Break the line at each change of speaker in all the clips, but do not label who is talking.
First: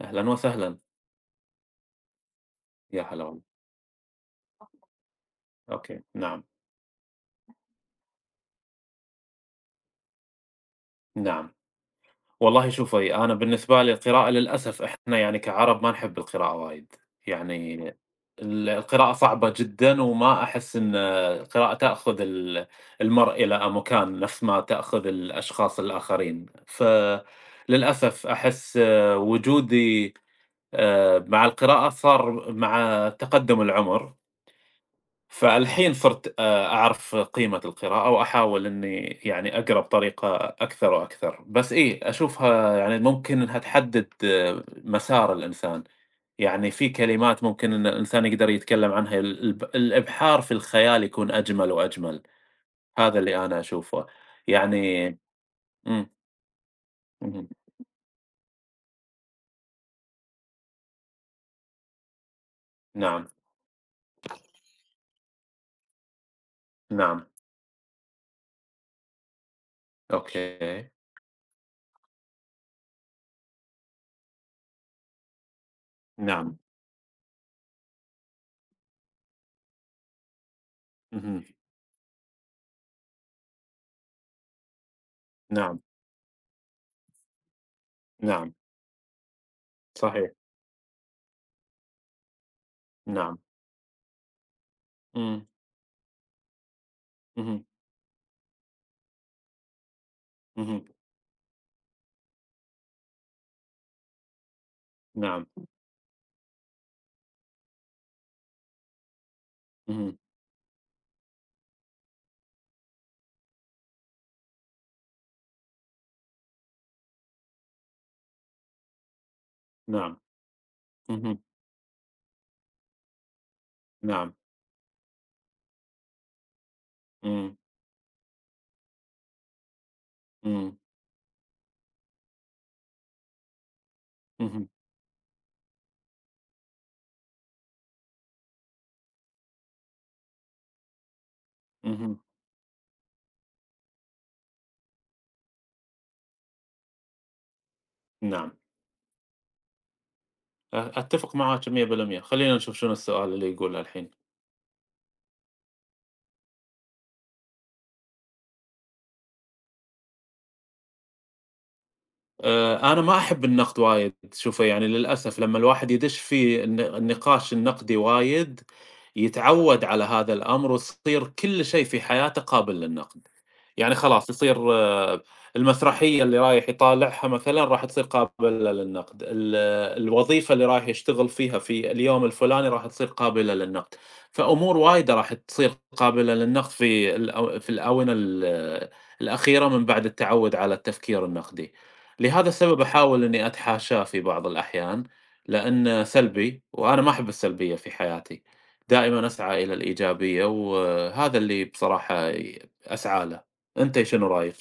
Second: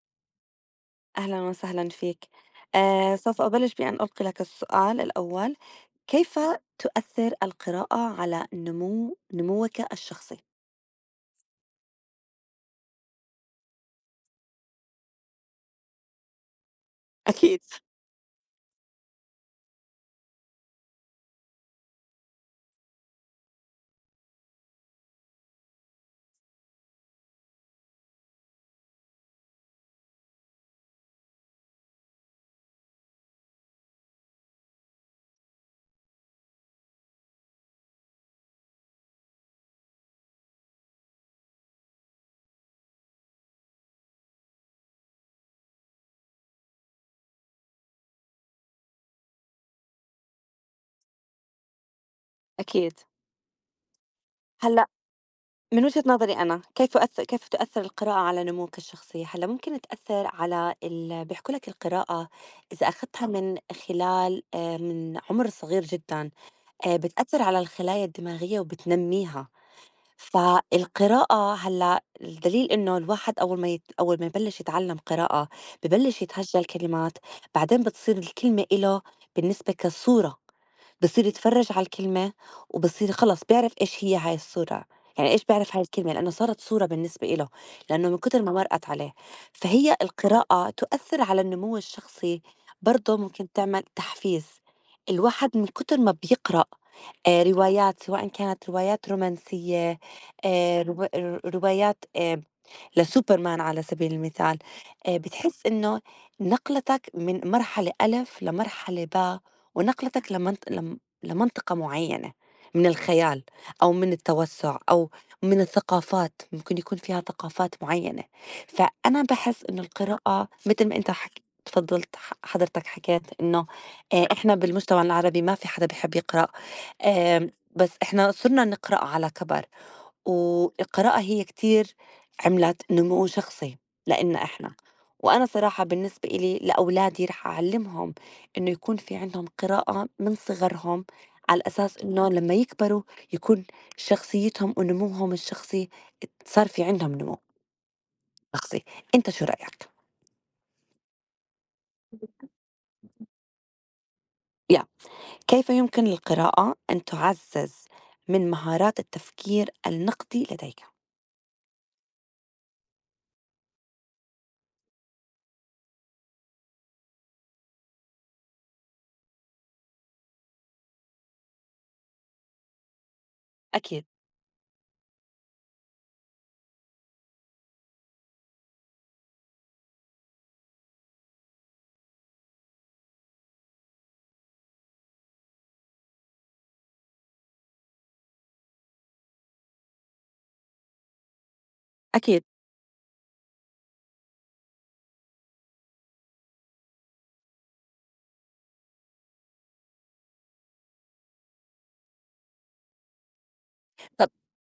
أهلًا وسهلًا،
أهلا وسهلا فيك.
يا حلاوة!
سوف أبلش بأن ألقي لك السؤال الأول.
أوكي،
كيف
نعم،
تؤثر القراءة على نموك الشخصي؟
نعم. والله شوفي، أنا بالنسبة لي القراءة للأسف إحنا يعني كعرب ما نحب القراءة وايد،
أكيد.
يعني القراءة صعبة جدًا، وما أحس إن القراءة تأخذ المرء إلى مكان نفس ما تأخذ الأشخاص الآخرين، فللأسف أحس وجودي مع القراءة صار مع تقدم العمر. فالحين صرت أعرف قيمة القراءة وأحاول إني يعني أقرا بطريقة أكثر وأكثر، بس إيه أشوفها يعني ممكن إنها تحدد مسار الإنسان، يعني في كلمات ممكن إن الإنسان يقدر يتكلم عنها ال الب الإبحار في الخيال يكون أجمل وأجمل،
أكيد.
هذا اللي أنا أشوفه،
هلا،
يعني.
من وجهة
إمم،
نظري أنا، كيف أثر
اهم،
كيف تؤثر القراءة على نموك الشخصي؟ هلا ممكن تأثر على ال... بيحكوا لك القراءة إذا أخذتها
نعم،
من خلال، من عمر صغير جدا،
نعم،
بتأثر على الخلايا الدماغية وبتنميها.
أوكي،
فالقراءة هلّأ الدليل إنه الواحد أول ما يبلّش يتعلّم قراءة، ببلّش
نعم،
يتهجّل كلمات، بعدين بتصير الكلمة إله بالنسبة كصورة، بصير
اهم،
يتفرّج على الكلمة وبصير خلص بيعرف إيش هي هاي الصورة، يعني إيش بيعرف
نعم،
هاي الكلمة لإنّه صارت صورة بالنسبة إله، لإنّه من كتر ما
نعم،
مرقت عليه. فهي
صحيح،
القراءة تؤثّر على النمو الشخصي. برضه
نعم،
ممكن تعمل تحفيز،
إمم،
الواحد من كتر ما بيقرأ
اهم،
روايات، سواءً كانت روايات رومانسية،
اهم،
روايات، لSuperman على سبيل المثال.
نعم،
بتحس إنه نقلتك من مرحلة ألف لمرحلة ب،
اهم،
ونقلتك لمنط لم لمنطقة معيّنة من الخيال، أو من التوسُّع، أو من الثقافات، ممكن يكون فيها ثقافات معيّنة. فأنا باحس إنه
نعم،
القراءة متل ما أنت حك
اهم.
تفضّلت ح حضرتك حكيت إنه
نعم،
إحنا بالمجتمع العربي ما في حدا بيحب يقرأ، آمم
إمم،
بس إحنا صرنا نقرأ على كَبَر،
إمم،
والقراءة هي كتير عملت نمو شخصي لإلنا
اهم،
إحنا. وأنا صراحة بالنسبة إلي لأولادي رح أعلمهم إنه يكون في عندهم قراءة من صغرهم، على أساس
اهم،
إنه لما يكبروا يكون شخصيتهم ونموهم الشخصي صار في عندهم نمو
نعم،
شخصي. أنت شو رأيك؟
أتّفق معاك 100%. خلّينا نشوف شنو السؤال اللي يقوله الحين.
يا كيف يمكن للقراءة أن تعزز من مهارات التفكير النقدي لديك؟
أنا ما أحب النقد وايد، شوفي يعني للأسف لمّا الواحد يدش في النقاش النقدي وايد، يتعوّد على هذا الأمر وتصير كل شيء في حياته قابل للنقد، يعني
أكيد.
خلاص يصير المسرحية اللي رايح يطالعها مثلًا راح تصير قابلة للنقد، الوظيفة اللي رايح يشتغل فيها في اليوم الفلاني راح تصير قابلة للنقد، فأمور وايدة راح تصير قابلة للنقد في الأو في الآونة الأخيرة من بعد التعوّد على التفكير النقدي.
أكيد.
لهذا السبب أحاول إني أتحاشاه في بعض الأحيان، لأنه سلبي وأنا ما أحب السلبية في حياتي، دائمًا أسعى إلى الإيجابية وهذا اللي بصراحة أسعى له، أنتِ شنو
طب،
رأيك؟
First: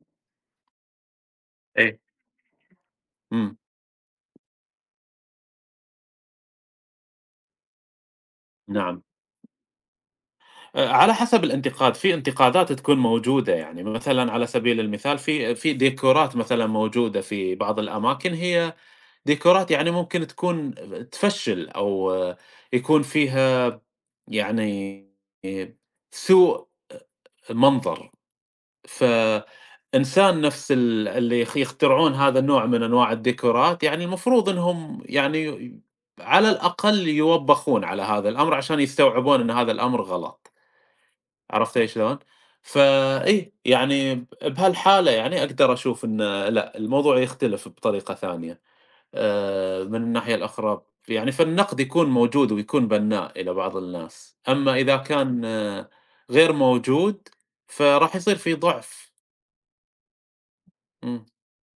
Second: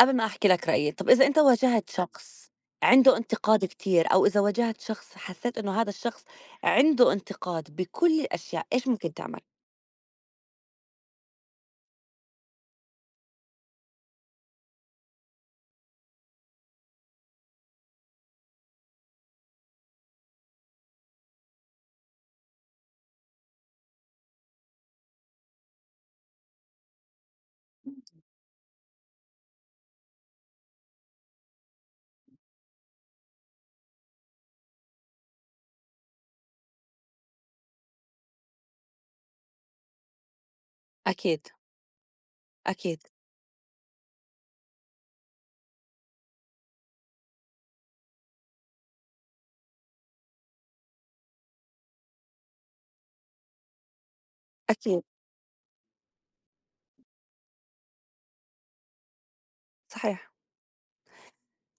قبل ما أحكي لك رأيي، طب إذا أنت واجهت
إيه.
شخص عنده
إمم،
انتقاد كتير، أو إذا واجهت شخص حسيت إنه هذا الشخص عنده انتقاد بكل الأشياء، إيش
نعم،
ممكن تعمل؟
على حسب الانتقاد، في انتقادات تكون موجودة يعني مثلًا على سبيل المثال في ديكورات مثلًا موجودة في بعض الأماكن هي ديكورات يعني ممكن تكون تفشِّل أو يكون فيها يعني سوء منظر، فإنسان نفس اللي يخترعون هذا النوع من أنواع الديكورات يعني المفروض إنهم يعني على الأقل يوبّخون على هذا الأمر عشان يستوعبون إن هذا الأمر غلط،
أكيد.
عرفت إيش شلون؟
أكيد.
فإي، يعني بهالحالة يعني أقدر أشوف إن لأ، الموضوع يختلف بطريقة ثانية. من الناحية الأخرى يعني فالنقد يكون موجود ويكون بناء إلى بعض الناس، أما إذا
أكيد.
كان غير موجود فراح يصير في ضعف.
صحيح.
إمم،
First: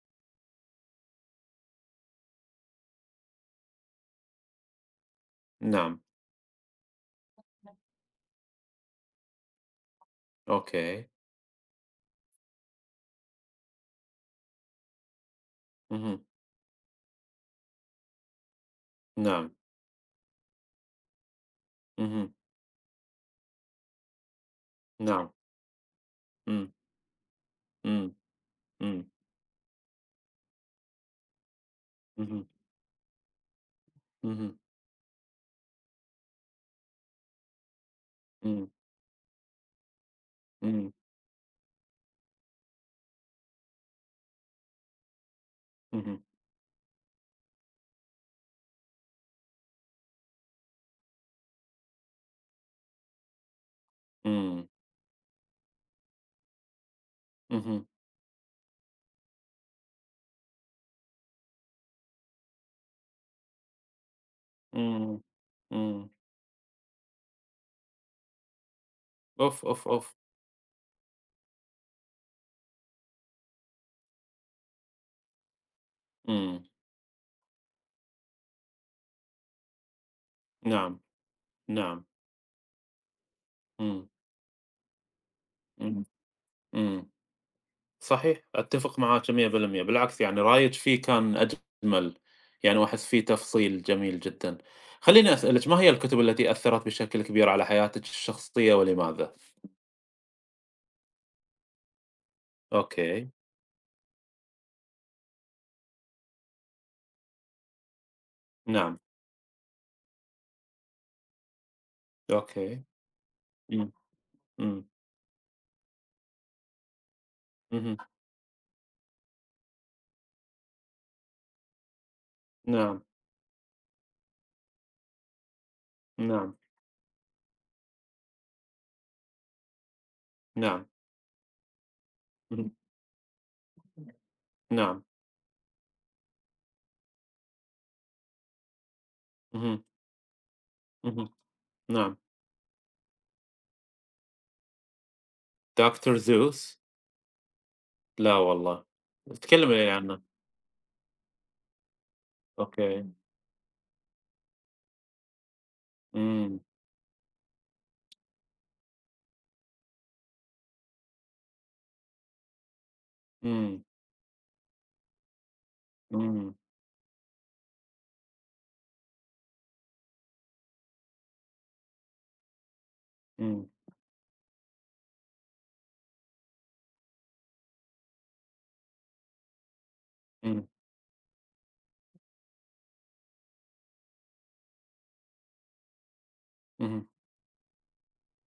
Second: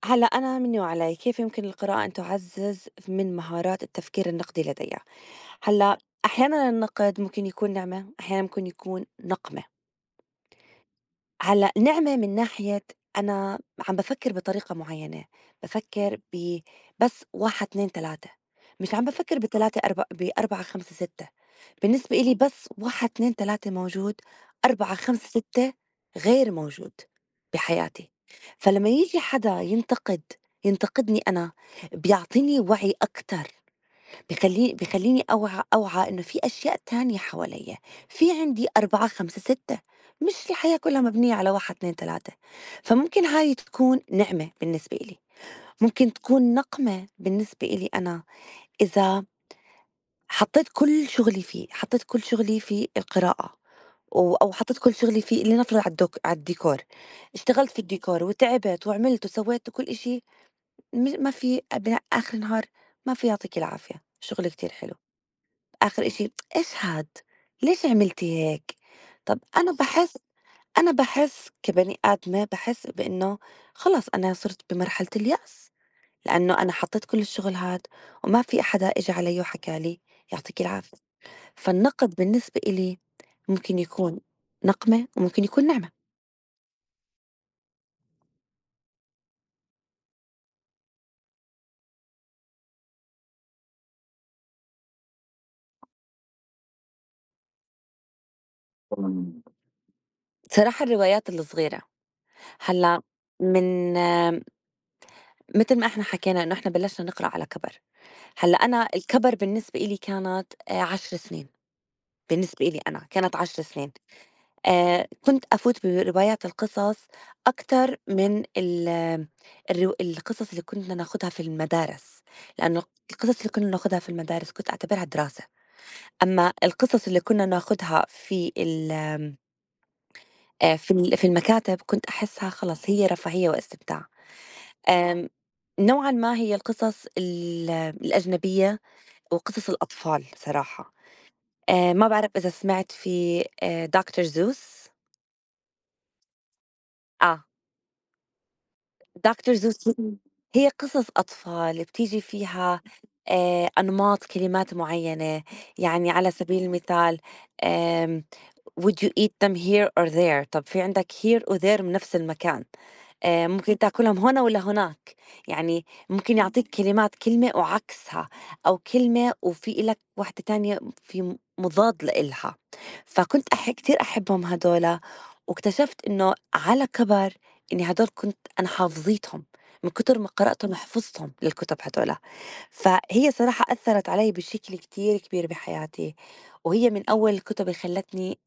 هلأ أنا مني وعلي، كيف يمكن القراءة أن تعزز من مهارات التفكير النقدي لدي؟ هلأ
نعم،
أحيانًا النقد ممكن يكون نعمة، أحيانًا ممكن يكون نقمة.
أوكي،
هلأ نِعمة من ناحية، أنا عم بافكّر بطريقة معيّنة،
اهم،
بافكّر ب بس 1، 2، 3، مش عم بافكّر
نعم،
ب3 4 ب4، 5، 6. بالنسبة
اهم،
إلي بس 1، 2، 3 موجود، 4، 5،
نعم،
6 غير
إمم،
موجود بحياتي.
إمم،
فلمّا
إمم،
ييجي حدا ينتقدني أنا،
اهم،
بيعطيني وعي أكتر.
اهم،
بيخلّيني أوعى إنه في أشياء تانية حواليّا، في
إمم،
عندي 4، 5، 6، مش الحياة
إمم،
كلّها مبنية على 1، 2، 3. فممكن هاي تكون نعمة بالنسبة إلي، ممكن
اهم،
تكون نقمة بالنسبة إلي أنا إذا حطيت كل شغلي فيه، حطيت كل شغلي في القراءة أو
إمم،
حطيت كل شغلي في، لنفرض، على الدك على الديكور. اشتغلت في
اهم،
الديكور وتعبت وعملت وسويت وكل إشي، ما في آخر النهار ما في يعطيك العافية، شغل كتير حلو.
إمم،
آخر
إمم،
إشي "اشهد، ليش عملتِ هيك؟" طَب
أوف،
أنا
أوف، أوف،
باحس، أنا باحس كبني آدمة باحس بإنه خلص أنا صرت بمرحلة اليأس، لإنه
إمم،
أنا حطيت كل الشغل هاد وما في حدا إجا علي وحكى لي يعطيكِ العافية.
نعم، نعم،
فالنقد بالنسبة إلي ممكن
إمم،
يكون نقمة وممكن يكون نعمة.
إمم، إمم. صحيح، أتّفق معاك 100% بالعكس يعني رايك فيه كان أجمل، يعني وأحس فيه تفصيل جميل جدًا. خلّيني أسألِك ما هي الكتب التي أثّرت بشكل كبير على حياتِك الشخصية ولماذا؟
بصراحة، الروايات الصغيرة، هلّأ،
أوكي،
من، متل ما إحنا حكينا إنه إحنا بلشنا نقرأ على كَبَر، هلّأ أنا
نعم،
الكَبَر بالنسبة إلي كانت 10 سنين. بالنسبة لي
أوكي،
أنا كانت 10
إمم،
سنين.
إمم،
كنت أفوت برواية القصص أكتر
اهم،
من ال القصص اللي كنا ناخدها في المدارس، لأنه
نعم،
القصص اللي كنا ناخدها في المدارس كنت أعتبرها دراسة، أمّا
نعم،
القصص اللي كنا ناخدها في ال آمم،
نعم،
في في المكاتب كنت أحسها
اهم،
خلص هي رفاهية واستمتاع.
نعم،
آمم، نوعًا ما هي القصص ال الأجنبية وقصص
اهم،
الأطفال صراحة.
اهم،
ما
نعم.
باعرف إذا سمعت في، Doctor Seuss؟
Doctor Seuss؟
آه.
لا والله،
دكتور
تكلّمي لي
زوسو،
عنه.
هي قصص أطفال بتيجي فيها
أوكي،
أنماط كلمات معيّنة، يعني على
إمم،
سبيل المثال، آمم would you eat them here or there. طب في عندك here or there من نفس المكان. آه، ممكن
إمم،
تاكلهم هنا ولا هناك. يعني ممكن
إمم،
يعطيك كلمة وعكسها، أو كلمة وفي لك واحدة تانية في مضاد لإلها. فكنت
إمم،
أح كتير أحبهم هدول، واكتشفت إنه على كبر إني هدول كنت أنا حافظيتهم، من كتر ما
إمم،
قرأتهم حفظتهم للكتب هدول. فهي صراحة أثّرت عليّا بشكل كتير كبير بحياتي، وهي
اهم،
من أول الكُتب اللي خلّتني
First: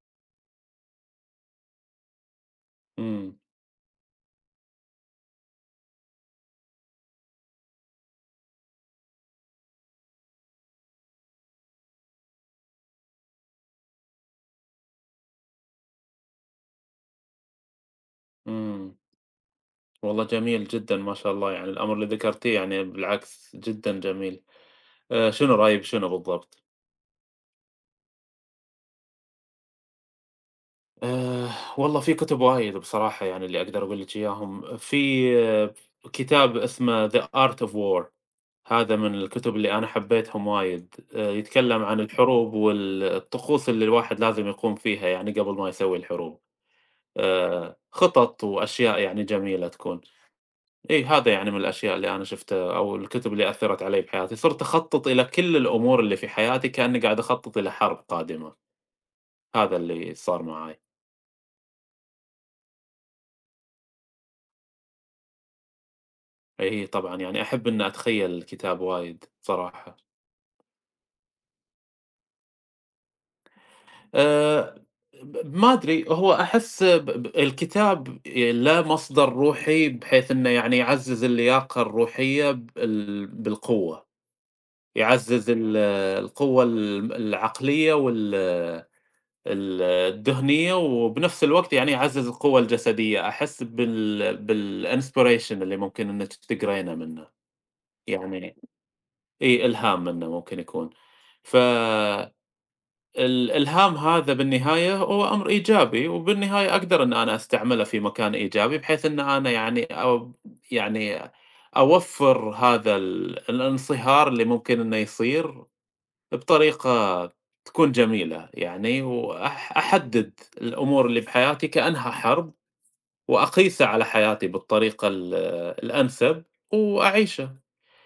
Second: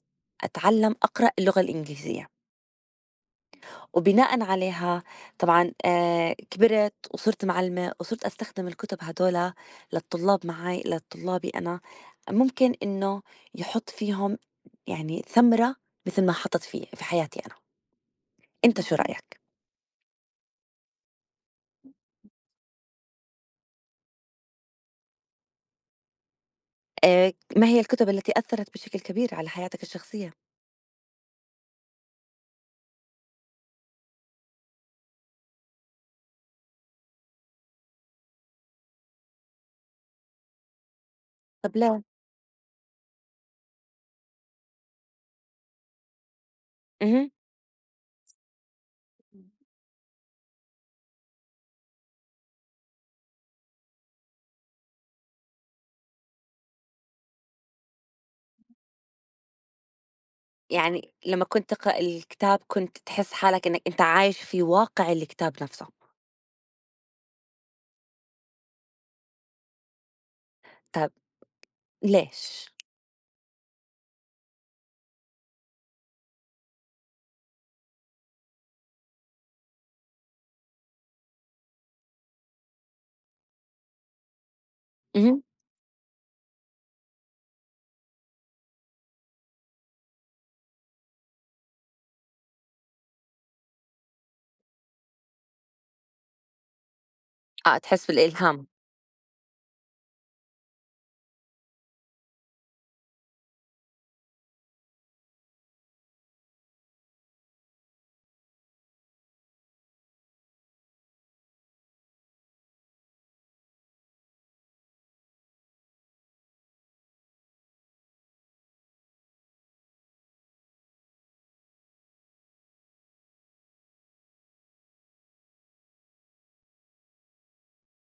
أتعلّم أقرأ اللغة الإنجليزية.
إمم،
وبناءً عليها طبعًا، كبرت وصرت معلمة وصرت أستخدم الكُتب هادول للطلاب معي، لطلابي أنا، ممكن إنه يحُط فيهم يعني ثمرة مثل ما حَطَت في حياتي أنا. أنت
إمم.
شو رأيك؟
والله جميل جدًا ما شاء الله، يعني الأمر اللي ذكرتيه يعني بالعكس جدًا جميل. شنو رأيي بشنو بالضبط؟
ما هي الكُتب التي أثّرت بشكل كبير على حياتك الشخصية؟
آآ والله في كتب وايد بصراحة يعني اللي أقدر أقول لِك إياهم. في آه كتاب اسمه The Art of War. هذا من الكتب اللي أنا حبيتهم وايد.
طب
يتكلم عن
ليه؟
الحروب والطقوس اللي الواحد لازم يقوم فيها يعني قبل ما يسوي الحروب.
اهم.
خطط وأشياء يعني جميلة تكون. إي هذا يعني من الأشياء اللي أنا شُفتها أو الكتب اللي أثّرت علي بحياتي، صرت أخطّط إلى كل الأمور اللي في حياتي كأني قاعد أخطّط إلى حرب قادمة، هذا اللي صار معاي.
يعني لمّا كنت تقرأ الكتاب كنت تحس حالك إنك أنت عايش في واقع الكتاب نفسه،
إي طبعًا يعني أحب إني أتخيّل الكتاب وايد بصراحة.
طب ليش؟
آآ ما أدري، هو أحس ب الكتاب له مصدر روحي بحيث إنه يعني يعزّز اللياقة الروحية بالقوة،
اهم.
يعزّز القوة العقلية وال الدهنية وبنفس الوقت يعني يعزّز القوة الجسدية، أحس بالinspiration اللي ممكن إنِّك تقرينه منه،
آه، تحس
يعني
بالإلهام.
إي إلهام منه ممكن يكون، فالإلهام هذا بالنهاية هو أمر إيجابي، وبالنهاية أقدر إن أنا أستعمله في مكان إيجابي، بحيث إن أنا يعني أو يعني أوفّر هذا الانصهار اللي ممكن إنه يصير بطريقة تكون جميلة يعني، أحدد الأمور اللي بحياتي كأنها حرب، وأقيسها على حياتي بالطريقة الأنسب، وأعيشه.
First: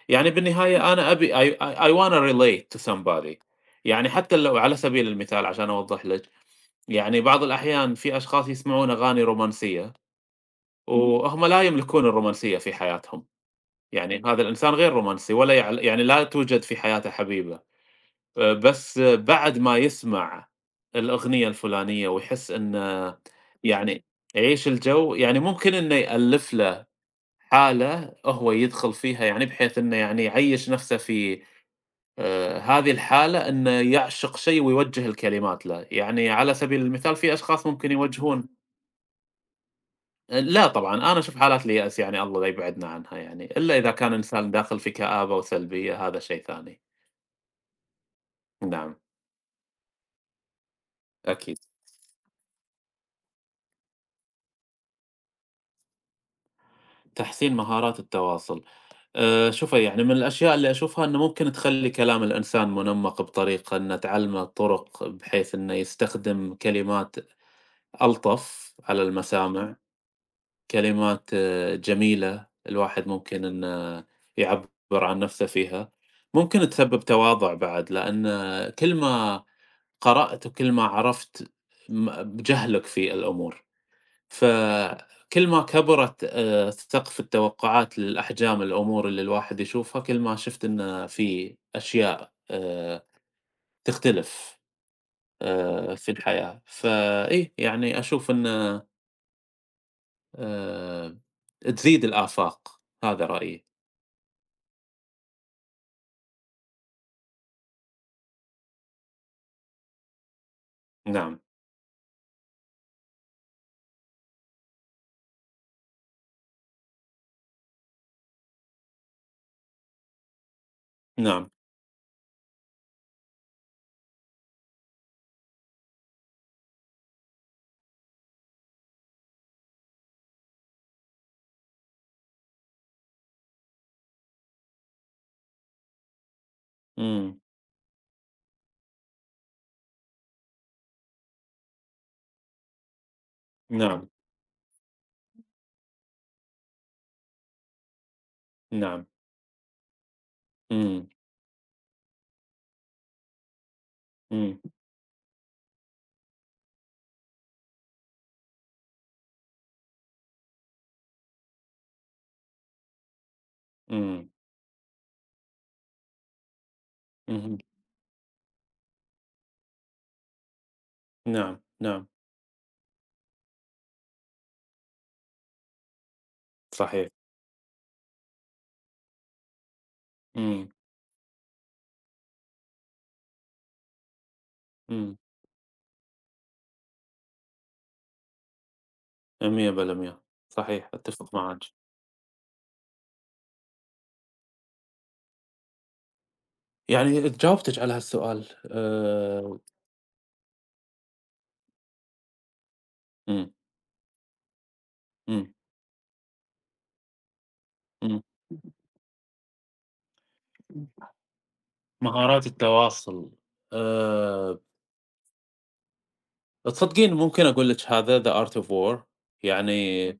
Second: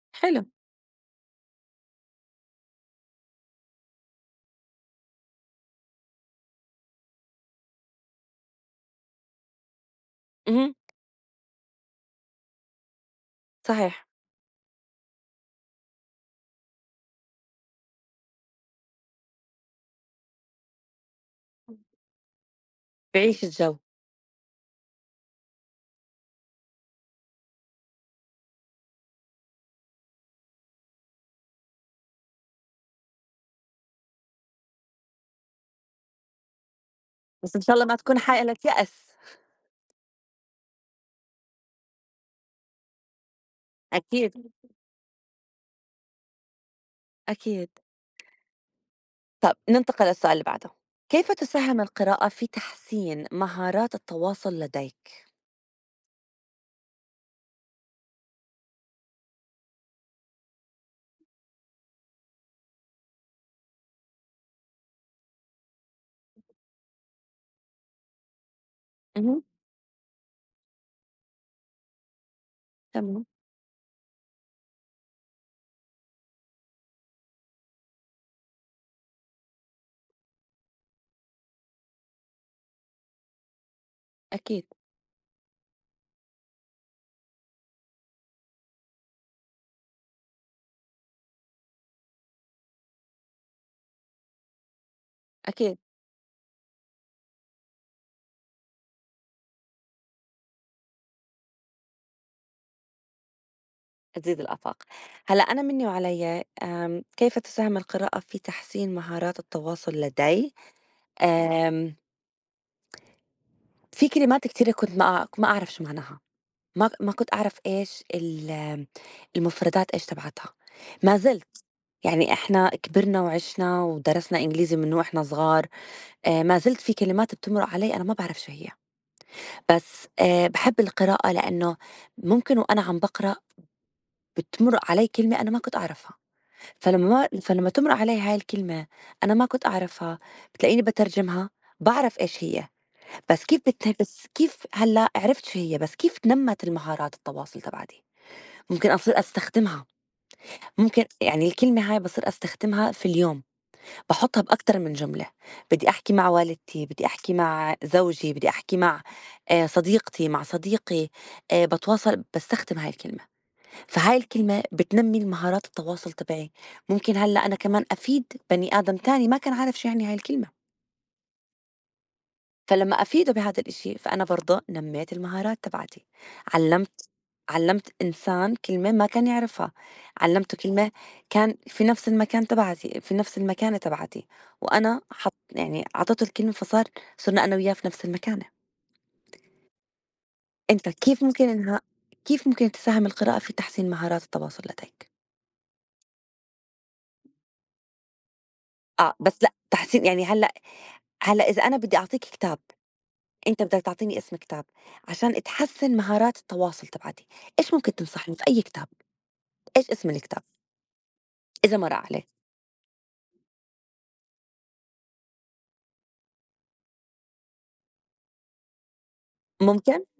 يعني
حلو.
بالنهاية أنا أبي I wanna relate to somebody. يعني حتى لو على سبيل المثال عشان أوضح لِك، يعني بعض الأحيان في أشخاص يسمعون أغاني رومانسية، إمم.
اهم.
وهُم لا يملكون الرومانسية في حياتهم،
صحيح.
يعني هذا الإنسان غير رومانسي ولا يعني لا توجد في حياته حبيبة. بس بعد ما يسمع الأغنية الفلانية ويحس إنه
بيعيش الجو.
يعني يعيش الجو، يعني ممكن إنه يألّف له حالة هو يدخل فيها يعني بحيث إنه يعني يعيّش نفسه في هذه الحالة إنه يعشق شيء ويوجّه الكلمات له، يعني على سبيل المثال في
بس إن
أشخاص
شاء الله
ممكن
ما تكون
يوجّهون.
حالة يأس.
لا طبعًا أنا أشوف حالات اليأس يعني الله لا يبعدنا عنها يعني، إلا إذا كان
أكيد.
إنسان داخل في كآبة وسلبية هذا شيء ثاني.
أكيد.
نعم،
طب ننتقل للسؤال اللي بعده، كيف
أكيد.
تساهم القراءة في تحسين مهارات التواصل لديك؟
تحسين مهارات التواصل. شوفي، يعني من الأشياء اللي أشوفها إنه ممكن تخلّي كلام الإنسان منمَّق بطريقة إنه تعلّمه طُرق بحيث إنه يستخدم كلمات ألطف على
اهم.
المسامع، كلمات جميلة الواحد
تمام.
ممكن إنه يعبّر عن نَفْسه فيها، ممكن تسبّب تواضع بعد، لأن كل ما قرأت وكل ما عرفت بجهلك في الأمور.
أكيد.
فكل ما كبرت سقف التوقعات للأحجام الأمور اللي الواحد يشوفها، كل ما شُفت إن في أشياء تختلف
أكيد.
في الحياة، فإيه يعني أشوف إن آآ تزيد الآفاق، هذا رأيي.
تزيد الآفاق. هلأ أنا منّي وعليّا، كيف تساهم القراءة في تحسين مهارات التواصل لدي؟
نعم،
آمم، في كلمات كتيرة كنت ما أعرف شو معناها، ما كنت أعرف إيش ال المفردات إيش تبعتها، ما
نعم،
زلت. يعني إحنا كبرنا وعِشنا ودرسنا إنجليزي من وإحنا صغار. ما زلت في كلمات بتمرُق علي أنا ما باعرف شو هي، بس باحب القراءة لإنه ممكن وأنا عم باقرأ بتمرُق علي كلمة أنا ما كنت أعرفها. فلمّا
إمم،
ما فلمّا تمرق عليّا هاي الكلمة أنا ما كنت أعرفها، بتلاقيني باترجمها، باعرف إيش هي.
نعم،
بس كيف هلّأ عرفت شو هي، بس كيف نمّت المهارات التواصل تبعتي؟ ممكن
نعم،
أصير أستخدمها، ممكن
إمم،
يعني الكلمة هاي باصير أستخدمها في اليوم، باحُطها
إمم،
بأكتر من جملة، بدي أحكي مع والدتي، بدي أحكي مع زوجي، بدي أحكي مع صديقتي، مع صديقي. باتواصل باستخدم هاي الكلمة. فهاي
إمم،
الكلمة بتنمّي المهارات التواصل تبعي. ممكن هلّأ أنا
اهم،
كمان أفيد بني آدم تاني ما كان عارف شو يعني هاي الكلمة،
نعم، نعم،
فلمّا أفيده بهذا الإشي فأنا برضه نمّيت المهارات تبعتي.
صحيح،
علّمت علّمت إنسان كلمة ما كان يعرفها، علّمته
إمم،
كلمة كان في نفس المكان تبعتي، في نفس المكانة تبعتي، وأنا
إمم،
حط يعني أعطيته الكلمة فصار، صرنا أنا وياه في نفس المكانة.
100%
أنت
صحيح،
كيف
أتفق
ممكن
معاكِ.
إنها كيف ممكن تساهم القراءة في تحسين مهارات التواصل لديك؟
يعني جاوبتِك على هالسؤال،
آه، بس لأ، تحسين يعني هلّأ، هلّأ إذا أنا بدّي أعطيك كتاب،
إمم،
أنت بدك تعطيني اسم كتاب عشان
إمم،
تحسّن مهارات التواصل تبعتي، إيش ممكن
إمم.
تنصحني في أي كتاب؟ إيش اسم الكتاب إذا ما مَرّ عليك؟
مهارات التواصل، آآ تصدقين ممكن أقول لِك هذا The Art of War
ممكن؟
يعني إمم.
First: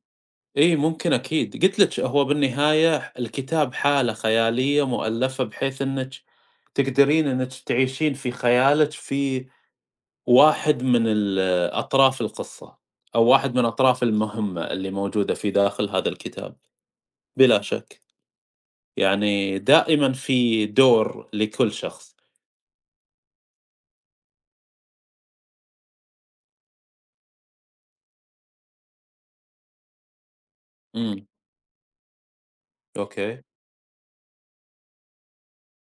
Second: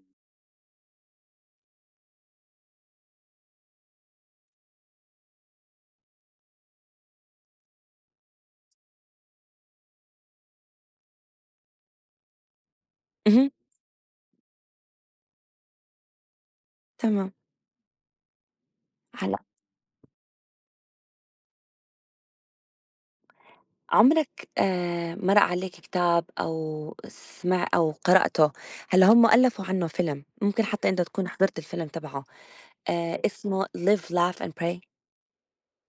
إي ممكن أكيد، قُلت لِك هو بالنهاية الكتاب حالة خيالية مؤلفة بحيث إنِك تقدرين إنِك تعيشين في خيالِك في واحد من أطراف القصة، أو
اهم.
واحد من أطراف المهمة اللي موجودة في داخل هذا الكتاب،
تمام.
بلا شك.
هلّأ
يعني دائمًا في دور لكل شخص.
عُمرك مَرّ عليك كتاب أو سمع أو قرأته، هلّأ هم ألّفوا عنّه فيلم، ممكن حتّى أنت
إمم،
تكون حضرت الفيلم تبعه،
أوكي.
اسمه Live Laugh and Pray.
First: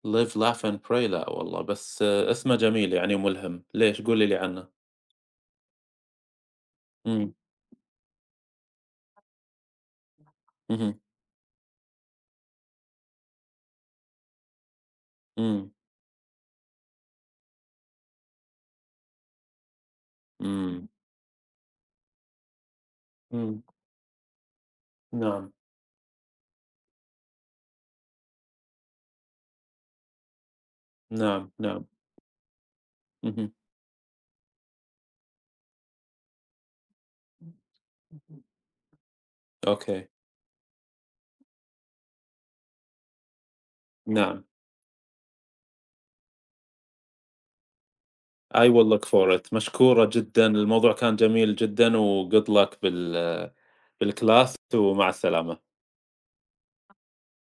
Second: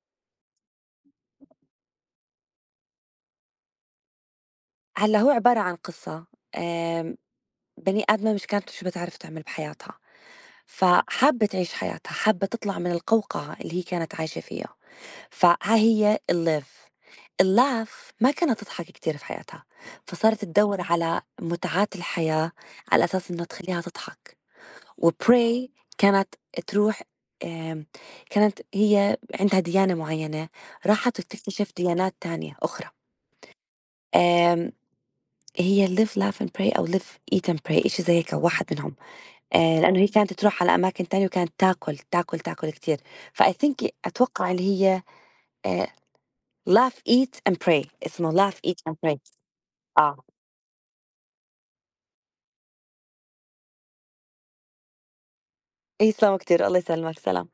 Live laugh and pray لأ والله، بس اسمه جميل يعني وملهم. ليش؟ قولي لي عنه.
هلّأ هو عبارة عن قصّة، آمم،
إمم،
بني آدمة مش كانت شو بتعرف تعمل بحياتها.
اهم،
فحابة تعيش حياتها، حابة تطلع من القوقعة اللي هي كانت عايشة فيها. فها
إمم،
هي الlaugh الlaugh ما كانت تضحك كتير في حياتها، فصارت تدوّر
إمم،
على متعات الحياة على أساس إنه
إمم،
تخلّيها تضحك.
نعم،
وpray كانت تروح، آمم، كانت هي عندها ديانة معيّنة، راحت
نعم،
وبتكتشف
نعم،
ديانات تانية أخرى.
اهم.
آمم، هي live laugh and pray أو live eat and pray، إشي زي هيك واحد منهم. لإنه هي
أوكي،
كانت تروح على أماكن تانية وكانت تاكل، تاكل، تاكل كتير. فI think،
نعم.
أتوقع اللي هي آآ laugh eat and pray، اسمه laugh
I will
eat and
look
pray.
for it. مشكورة
آه،
جدًا، الموضوع كان جميل جدًا وgood luck بالclass ومع السلامة.
إيه، يسلمك كتير، الله يسلمك، سلام.